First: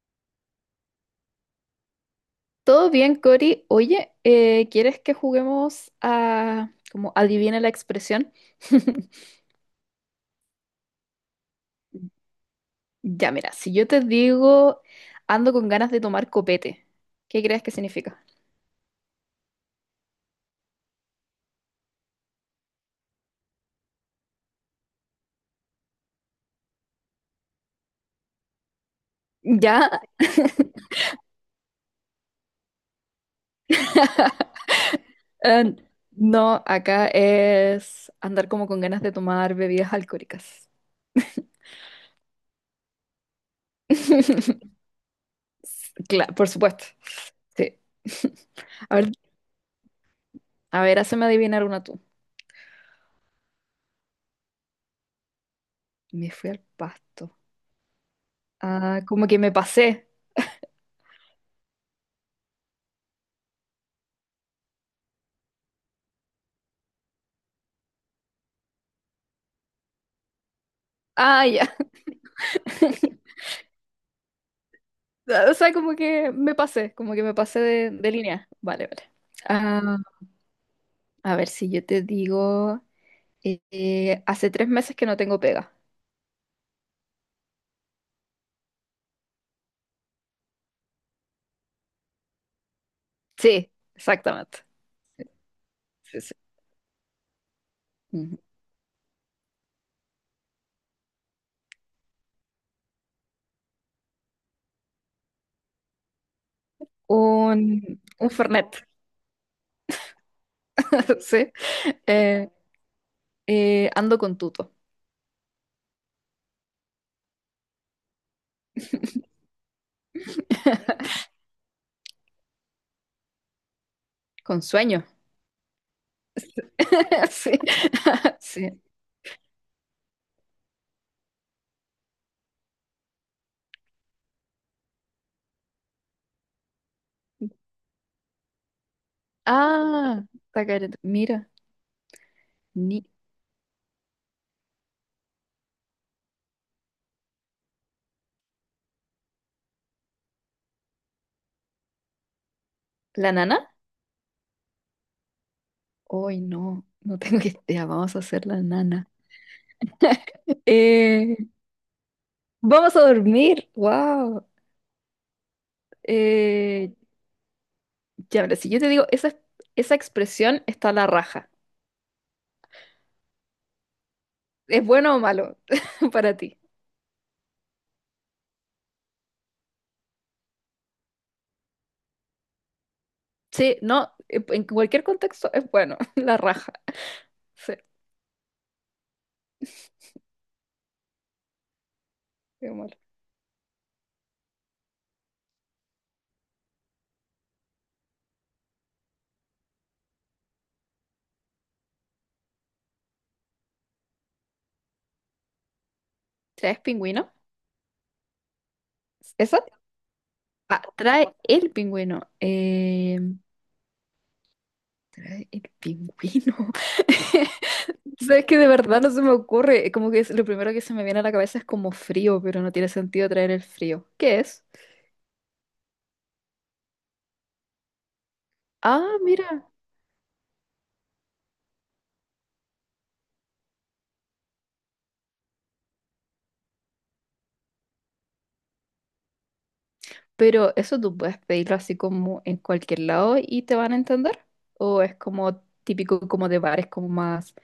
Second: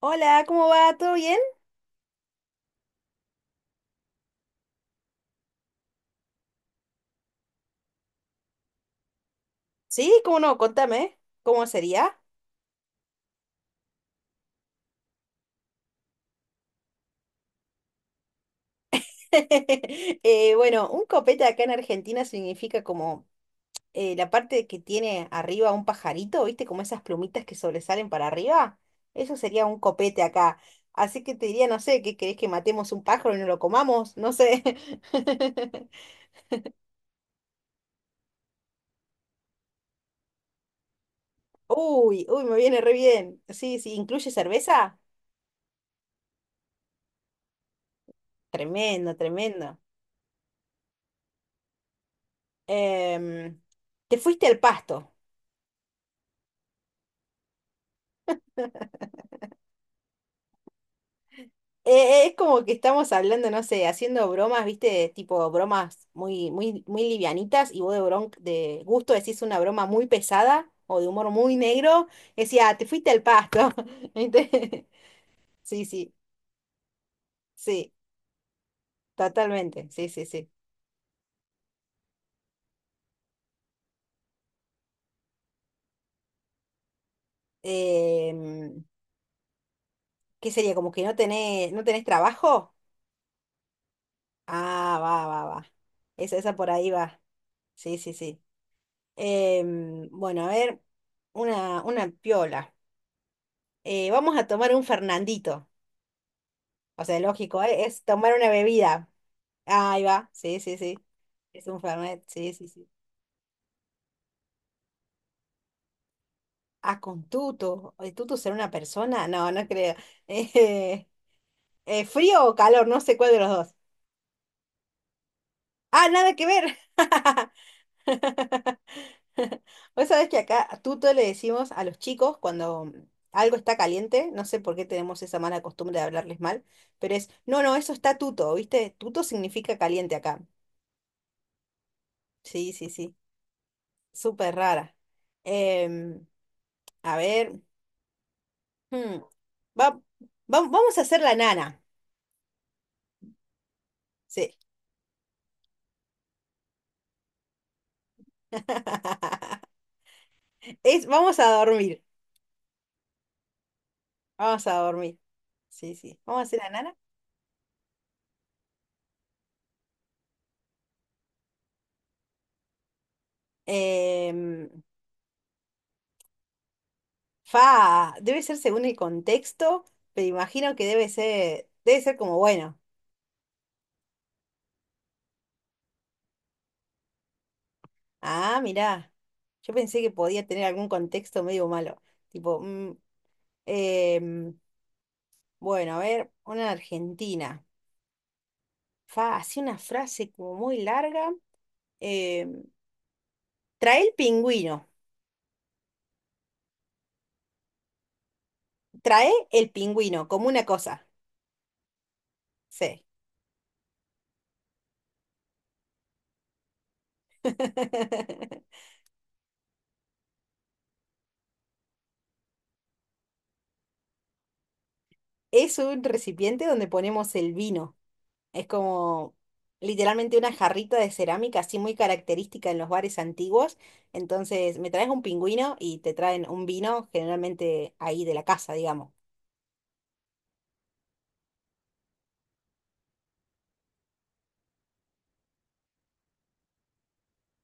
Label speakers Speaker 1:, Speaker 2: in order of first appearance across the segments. Speaker 1: Hola, ¿cómo va? ¿Todo bien?
Speaker 2: Todo bien, Cori. Oye, ¿quieres que juguemos a como adivina la expresión?
Speaker 1: Sí, ¿cómo no? Contame, ¿cómo sería?
Speaker 2: Ya, mira, si yo te digo ando con ganas de tomar copete, ¿qué crees que significa?
Speaker 1: Bueno, un copete acá en Argentina significa como la parte que tiene arriba un pajarito, ¿viste? Como esas plumitas que sobresalen para arriba. Eso sería un
Speaker 2: Ya,
Speaker 1: copete acá. Así que te diría, no sé, ¿qué querés que matemos un pájaro y no lo comamos? No sé.
Speaker 2: eh, no, acá es andar como con ganas de tomar bebidas alcohólicas.
Speaker 1: Uy, uy, me viene re bien. Sí, sí, ¿incluye cerveza?
Speaker 2: Claro, por supuesto. Sí. A ver,
Speaker 1: Tremendo, tremendo.
Speaker 2: a ver, hazme adivinar una tú.
Speaker 1: Em, Te fuiste al pasto.
Speaker 2: Me fui al pasto. Ah, como que me pasé.
Speaker 1: Es como que estamos hablando, no sé, haciendo bromas, viste, tipo bromas muy, muy, muy livianitas y vos de, de gusto decís una broma muy pesada o de humor
Speaker 2: Ah,
Speaker 1: muy
Speaker 2: ya.
Speaker 1: negro, decía, "Ah, te fuiste al pasto. ¿Viste?
Speaker 2: O sea,
Speaker 1: Sí,
Speaker 2: como
Speaker 1: sí,
Speaker 2: que me pasé, como que me pasé de,
Speaker 1: sí,
Speaker 2: de línea. Vale, vale.
Speaker 1: totalmente,
Speaker 2: Ah,
Speaker 1: sí, sí, sí.
Speaker 2: a ver si yo te digo, hace tres meses que no tengo pega.
Speaker 1: Em, ¿Qué sería? ¿Como que no tenés, no tenés trabajo?
Speaker 2: Sí, exactamente.
Speaker 1: Ah, va, va, va.
Speaker 2: Sí, sí.
Speaker 1: Esa por ahí va. Sí, sí,
Speaker 2: Ujú.
Speaker 1: sí. Bueno, a ver, una piola. Vamos a tomar un Fernandito. O sea, lógico,
Speaker 2: Un,
Speaker 1: ¿eh? Es
Speaker 2: un
Speaker 1: tomar una
Speaker 2: Fernet.
Speaker 1: bebida. Ah, ahí va, sí, sí, sí.
Speaker 2: Sí.
Speaker 1: Es un fernet,
Speaker 2: Eh,
Speaker 1: sí, sí, sí.
Speaker 2: ando con tuto.
Speaker 1: Ah, con tuto. ¿El tuto será una persona? No, no creo. Eh, ¿Frío o calor? No sé cuál de los dos.
Speaker 2: Con sueño.
Speaker 1: Ah, nada que ver.
Speaker 2: Sí. Sí.
Speaker 1: Vos sabés que acá tuto le decimos a los chicos cuando algo está caliente, no sé por qué tenemos esa mala costumbre de hablarles mal, pero es, no, no, eso está tuto, ¿viste? Tuto significa caliente
Speaker 2: Ah,
Speaker 1: acá.
Speaker 2: está careta. Mira,
Speaker 1: Sí, sí,
Speaker 2: ni
Speaker 1: sí. Súper rara. Em, A ver. hmm, va- Vamos a hacer la nana.
Speaker 2: ¿la nana?
Speaker 1: Sí.
Speaker 2: Hoy no, no tengo idea. Vamos a hacer la nana.
Speaker 1: Es,
Speaker 2: Eh,
Speaker 1: vamos a dormir.
Speaker 2: Vamos a dormir. Wow.
Speaker 1: Vamos a dormir. Sí, sí. Vamos a hacer la
Speaker 2: Eh,
Speaker 1: nana.
Speaker 2: ya, mira, si yo te digo, esa expresión está a la raja.
Speaker 1: Em,
Speaker 2: ¿Es bueno o malo para ti?
Speaker 1: Fa, debe ser según el contexto, pero imagino que debe ser como bueno.
Speaker 2: Sí, no, en cualquier contexto es bueno, la raja. Sí,
Speaker 1: Ah, mirá. Yo pensé que podía tener algún contexto medio malo. Tipo,
Speaker 2: qué malo.
Speaker 1: em, bueno, a ver, una argentina. Fa, así una frase como muy larga. em, Trae el pingüino.
Speaker 2: ¿Traes pingüino?
Speaker 1: Trae
Speaker 2: ¿Esa?
Speaker 1: el pingüino, como una
Speaker 2: Ah,
Speaker 1: cosa.
Speaker 2: trae el pingüino.
Speaker 1: Sí.
Speaker 2: Trae el pingüino. Sabes que de verdad no se me ocurre. Como que lo primero que se me viene a la cabeza es como frío, pero no tiene sentido traer el frío. ¿Qué es?
Speaker 1: Es un recipiente donde ponemos el vino. Es
Speaker 2: Ah,
Speaker 1: como
Speaker 2: mira.
Speaker 1: literalmente una jarrita de cerámica, así muy característica en los bares antiguos. Entonces, me traes un pingüino y te traen un vino, generalmente ahí de la casa, digamos.
Speaker 2: Pero eso tú puedes pedirlo así como en cualquier lado y te van a entender. O es como típico como de bares como más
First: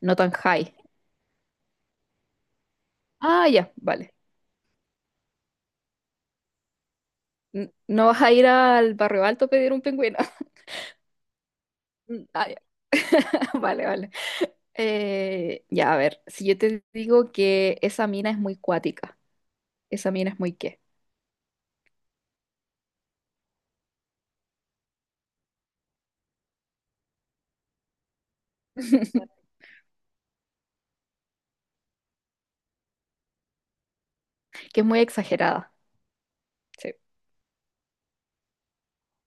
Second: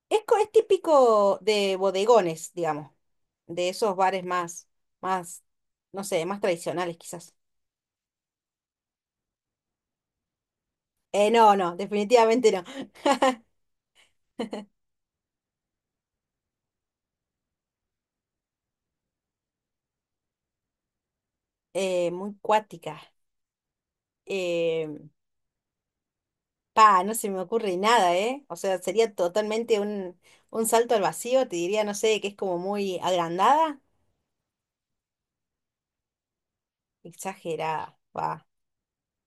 Speaker 2: no
Speaker 1: Es,
Speaker 2: tan
Speaker 1: es
Speaker 2: high.
Speaker 1: típico de bodegones, digamos,
Speaker 2: Ah,
Speaker 1: de
Speaker 2: ya,
Speaker 1: esos
Speaker 2: vale.
Speaker 1: bares más, más, no sé, más tradicionales quizás.
Speaker 2: No vas a ir al barrio alto a pedir un pingüino.
Speaker 1: No, no,
Speaker 2: Mm, ah,
Speaker 1: definitivamente
Speaker 2: ya.
Speaker 1: no.
Speaker 2: Vale, vale. Ya, a ver, si yo te digo que esa mina es muy cuática, esa mina es muy qué,
Speaker 1: Muy cuática. Eh, Pa, no se me ocurre nada, ¿eh? O sea, sería totalmente un salto al vacío, te diría, no sé, que es como muy agrandada,
Speaker 2: que es muy exagerada. Sí,
Speaker 1: exagerada, pa,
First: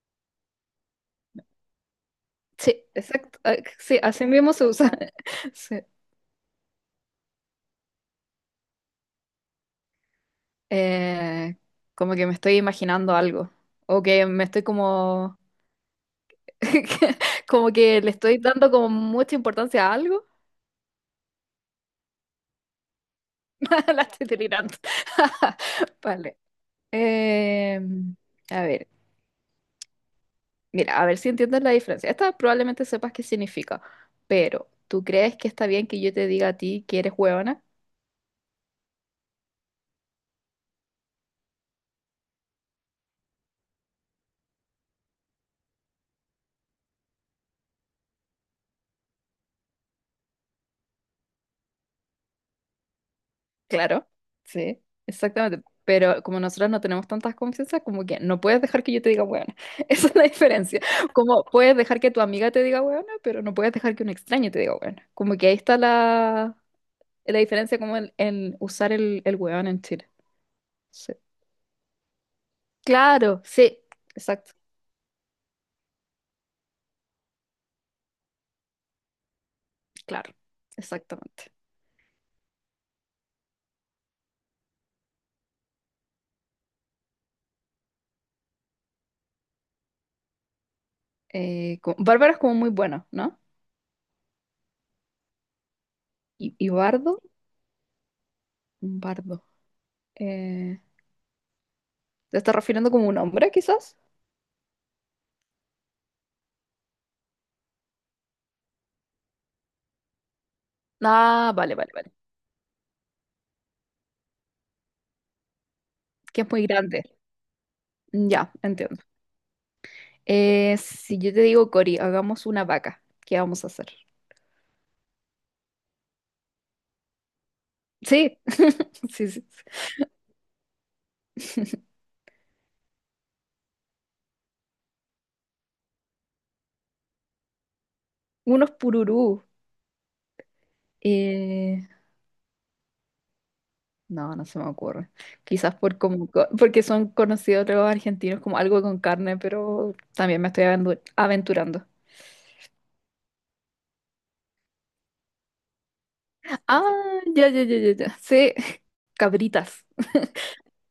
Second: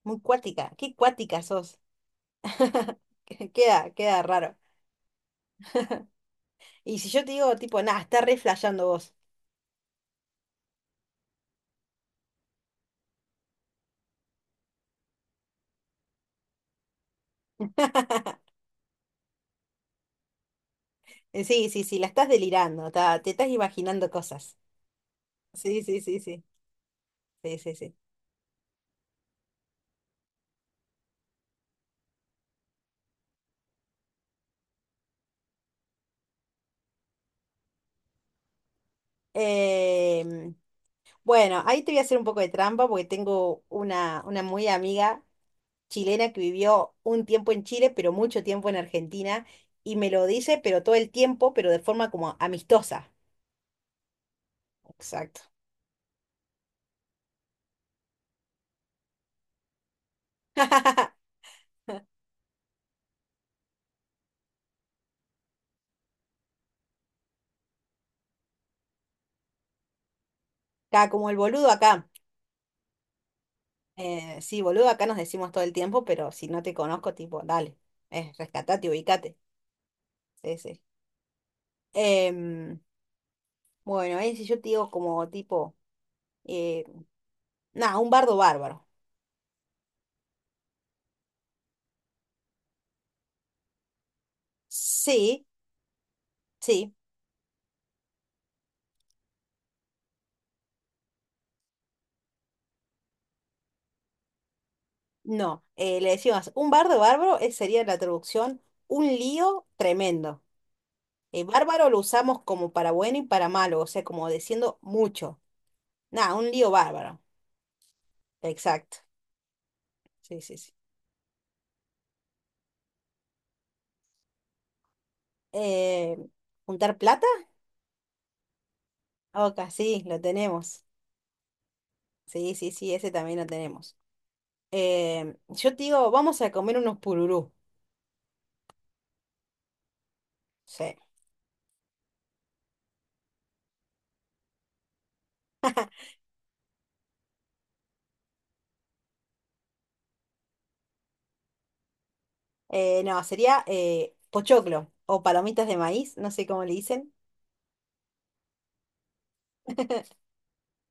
Speaker 1: muy cuática, qué cuática sos,
Speaker 2: sí, exacto. Ah,
Speaker 1: queda,
Speaker 2: sí,
Speaker 1: queda
Speaker 2: así mismo
Speaker 1: raro.
Speaker 2: se usa. Sí.
Speaker 1: Y si yo te digo, tipo, nada, estás re flasheando vos.
Speaker 2: Eh, como que me estoy imaginando algo. O que me estoy como. Como que le estoy dando como mucha importancia a algo.
Speaker 1: Sí, sí, sí, la estás delirando, te estás
Speaker 2: La
Speaker 1: imaginando
Speaker 2: estoy
Speaker 1: cosas.
Speaker 2: delirando.
Speaker 1: Sí, sí, sí, sí,
Speaker 2: Vale.
Speaker 1: sí, sí,
Speaker 2: Eh,
Speaker 1: sí.
Speaker 2: a ver, mira, a ver si entiendes la diferencia. Esta probablemente sepas qué significa, pero ¿tú crees que está bien que yo te diga a ti que eres huevona?
Speaker 1: Em, bueno, ahí te voy a hacer un poco de trampa porque tengo una muy amiga chilena que vivió un tiempo en Chile, pero mucho tiempo en Argentina, y me lo dice, pero todo el tiempo, pero de forma como amistosa.
Speaker 2: Claro, sí,
Speaker 1: Exacto.
Speaker 2: exactamente. Pero como nosotros no tenemos tantas confianzas, como que no puedes dejar que yo te diga huevona. Esa es la diferencia. Como puedes dejar que tu amiga te diga huevona, pero no puedes dejar que un extraño te diga huevona. Como que ahí está la, la diferencia como en usar el huevón en Chile.
Speaker 1: Acá,
Speaker 2: Sí.
Speaker 1: como el boludo acá.
Speaker 2: Claro, sí, exacto,
Speaker 1: Sí, boludo acá nos decimos todo el tiempo, pero si no te conozco, tipo, dale, rescatate, ubicate.
Speaker 2: claro,
Speaker 1: Sí, sí.
Speaker 2: exactamente.
Speaker 1: Em, bueno, ahí si yo te digo como tipo, eh, nada, un bardo bárbaro.
Speaker 2: Bárbara es como muy bueno, ¿no?
Speaker 1: Sí,
Speaker 2: Y
Speaker 1: sí,
Speaker 2: Bardo, un Bardo. Eh, ¿Te estás refiriendo como un hombre, quizás?
Speaker 1: no. Le decimos, un bardo bárbaro sería la traducción, un lío tremendo.
Speaker 2: Ah, vale,
Speaker 1: Bárbaro
Speaker 2: vale,
Speaker 1: lo
Speaker 2: vale.
Speaker 1: usamos como para bueno y para malo, o sea, como diciendo mucho. Nada,
Speaker 2: Que
Speaker 1: un
Speaker 2: es muy
Speaker 1: lío
Speaker 2: grande.
Speaker 1: bárbaro.
Speaker 2: Ya,
Speaker 1: Exacto.
Speaker 2: entiendo.
Speaker 1: Sí, sí, sí.
Speaker 2: Si yo te digo, Cori, hagamos una vaca, ¿qué vamos a hacer?
Speaker 1: Eh, ¿Juntar plata?
Speaker 2: Sí, sí, sí.
Speaker 1: Oca, sí, lo tenemos.
Speaker 2: Sí.
Speaker 1: Sí, sí, sí, ese también lo tenemos. Yo te digo, vamos a comer unos pururú.
Speaker 2: Unos pururú.
Speaker 1: Sí.
Speaker 2: Eh, no, no se me ocurre. Quizás por porque son conocidos los argentinos como algo con carne, pero también me estoy aventurando.
Speaker 1: No, sería pochoclo o palomitas de maíz, no sé cómo le
Speaker 2: Ah,
Speaker 1: dicen.
Speaker 2: ya, ya, ya, ya, ya. Sí, cabritas.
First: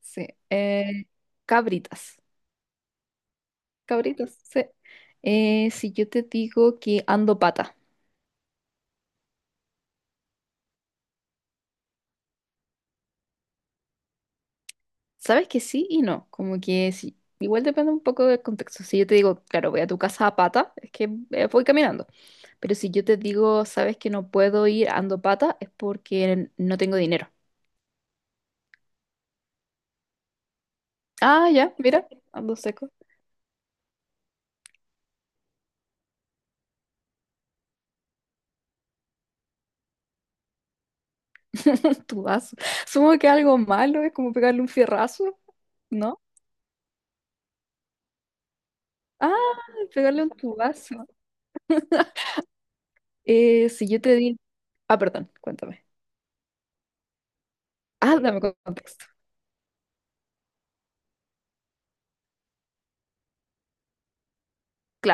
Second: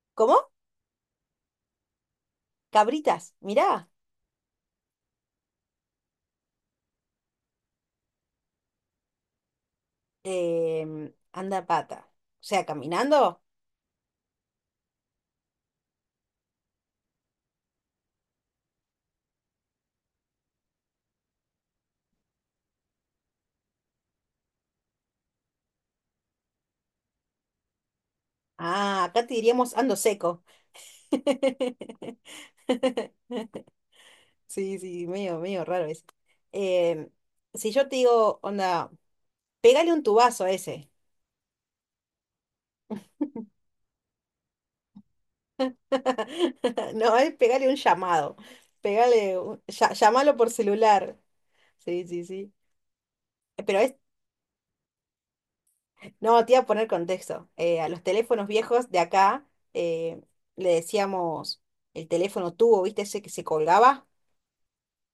Speaker 2: Sí,
Speaker 1: ¿Cómo?
Speaker 2: cabritas.
Speaker 1: Cabritas, mirá.
Speaker 2: Cabritas, sí. Si yo te digo que ando pata.
Speaker 1: Anda a pata. O sea, caminando.
Speaker 2: Sabes que sí y no, como que sí. Igual depende un poco del contexto. Si yo te digo, claro, voy a tu casa a pata, es que voy caminando. Pero si yo te digo, sabes que no puedo ir ando pata, es porque no tengo dinero.
Speaker 1: Ah, acá te diríamos ando seco.
Speaker 2: Ah, ya, mira, ando seco.
Speaker 1: Sí, sí, medio, medio raro eso. Em, si yo te digo, onda, pégale un tubazo a ese.
Speaker 2: Tu vaso. Supongo que algo malo es como pegarle un fierrazo, ¿no?
Speaker 1: No, es pégale un llamado. Pégale,
Speaker 2: Ah, pegarle un
Speaker 1: llámalo por
Speaker 2: tubazo.
Speaker 1: celular. Sí, sí, sí. Pero
Speaker 2: Si
Speaker 1: es,
Speaker 2: yo te digo... Ah, perdón, cuéntame.
Speaker 1: no, te iba a poner contexto. A los
Speaker 2: Ah, dame
Speaker 1: teléfonos viejos de
Speaker 2: contexto.
Speaker 1: acá eh, le decíamos el teléfono tubo, ¿viste? Ese que se colgaba,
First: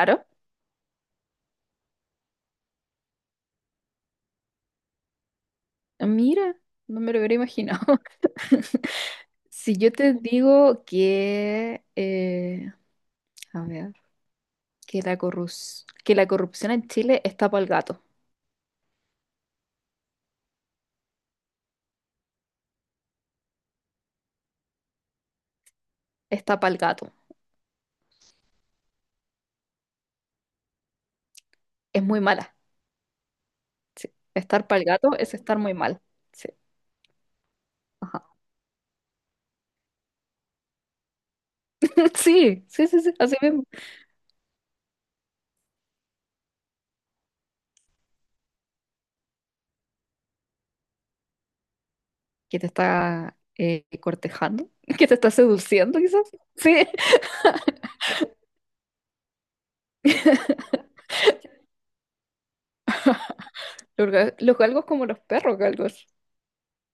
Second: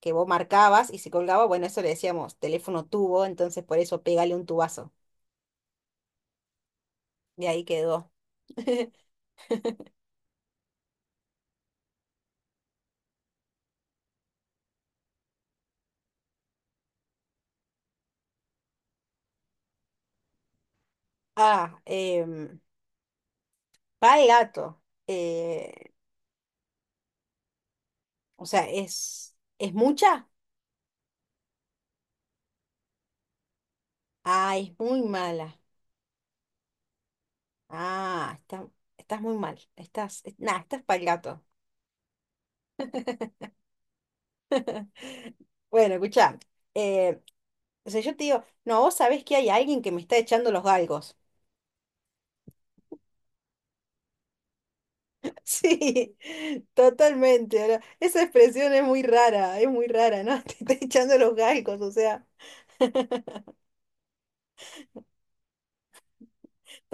Speaker 1: que vos marcabas y se colgaba. Bueno, eso le decíamos teléfono tubo, entonces por eso pégale un tubazo.
Speaker 2: Ah, mira, no me lo hubiera
Speaker 1: De ahí
Speaker 2: imaginado.
Speaker 1: quedó.
Speaker 2: Si yo te digo que, a ver, que la corrupción en Chile
Speaker 1: Ah, pa el gato. Eh,
Speaker 2: está pa'l gato,
Speaker 1: o sea, es mucha?
Speaker 2: es muy mala. Sí.
Speaker 1: Ah,
Speaker 2: Estar
Speaker 1: es
Speaker 2: pa'l
Speaker 1: muy
Speaker 2: gato es
Speaker 1: mala.
Speaker 2: estar muy mal. Sí, ajá.
Speaker 1: Ah, está- Estás muy mal. Estás, nada, estás para el gato.
Speaker 2: Sí, sí, sí, sí, así mismo.
Speaker 1: Bueno, escuchá. eh, o sea, yo te digo, no, vos sabés que hay alguien que me está echando los galgos.
Speaker 2: Que te está cortejando, que te está seduciendo,
Speaker 1: Sí,
Speaker 2: quizás. Sí,
Speaker 1: totalmente. Ahora, esa expresión es muy rara, ¿no? Te está echando los galgos, o sea,
Speaker 2: los, los galgos como los perros galgos,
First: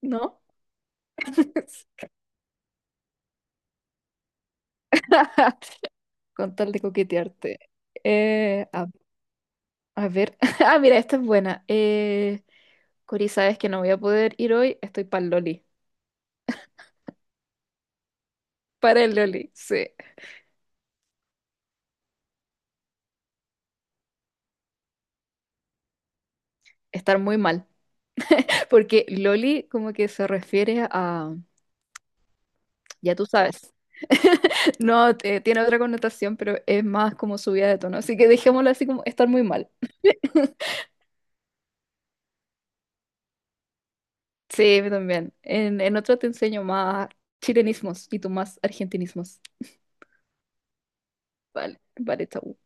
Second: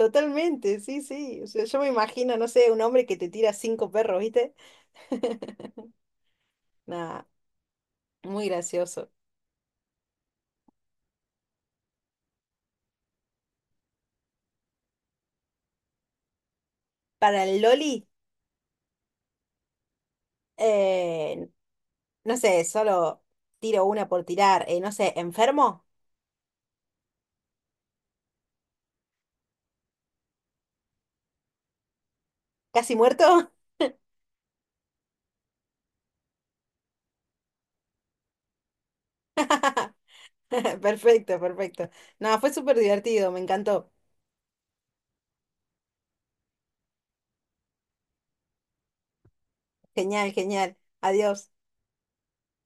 Speaker 2: ¿no?
Speaker 1: sí, sí. O sea, yo me imagino, no sé, un hombre que te tira cinco perros, ¿viste?
Speaker 2: con tal de
Speaker 1: Nah,
Speaker 2: coquetearte.
Speaker 1: muy
Speaker 2: Eh, a,
Speaker 1: gracioso.
Speaker 2: a ver. Ah, mira, esta es buena. Cori, sabes que no voy a poder ir hoy. Estoy para el Loli.
Speaker 1: Para el Loli,
Speaker 2: Para el Loli, sí.
Speaker 1: eh, no sé, solo tiro una por tirar, no sé, enfermo,
Speaker 2: Estar muy mal. Porque Loli como que se refiere a...
Speaker 1: casi
Speaker 2: Ya tú
Speaker 1: muerto.
Speaker 2: sabes. No, tiene otra connotación, pero es más como subida de tono. Así que dejémoslo así como estar muy mal.
Speaker 1: Perfecto, perfecto. No, fue súper divertido, me encantó.
Speaker 2: Sí, yo también. En otro te enseño más chilenismos y tú más argentinismos.
Speaker 1: Genial, genial. Adiós.
Speaker 2: Vale, vale, chau.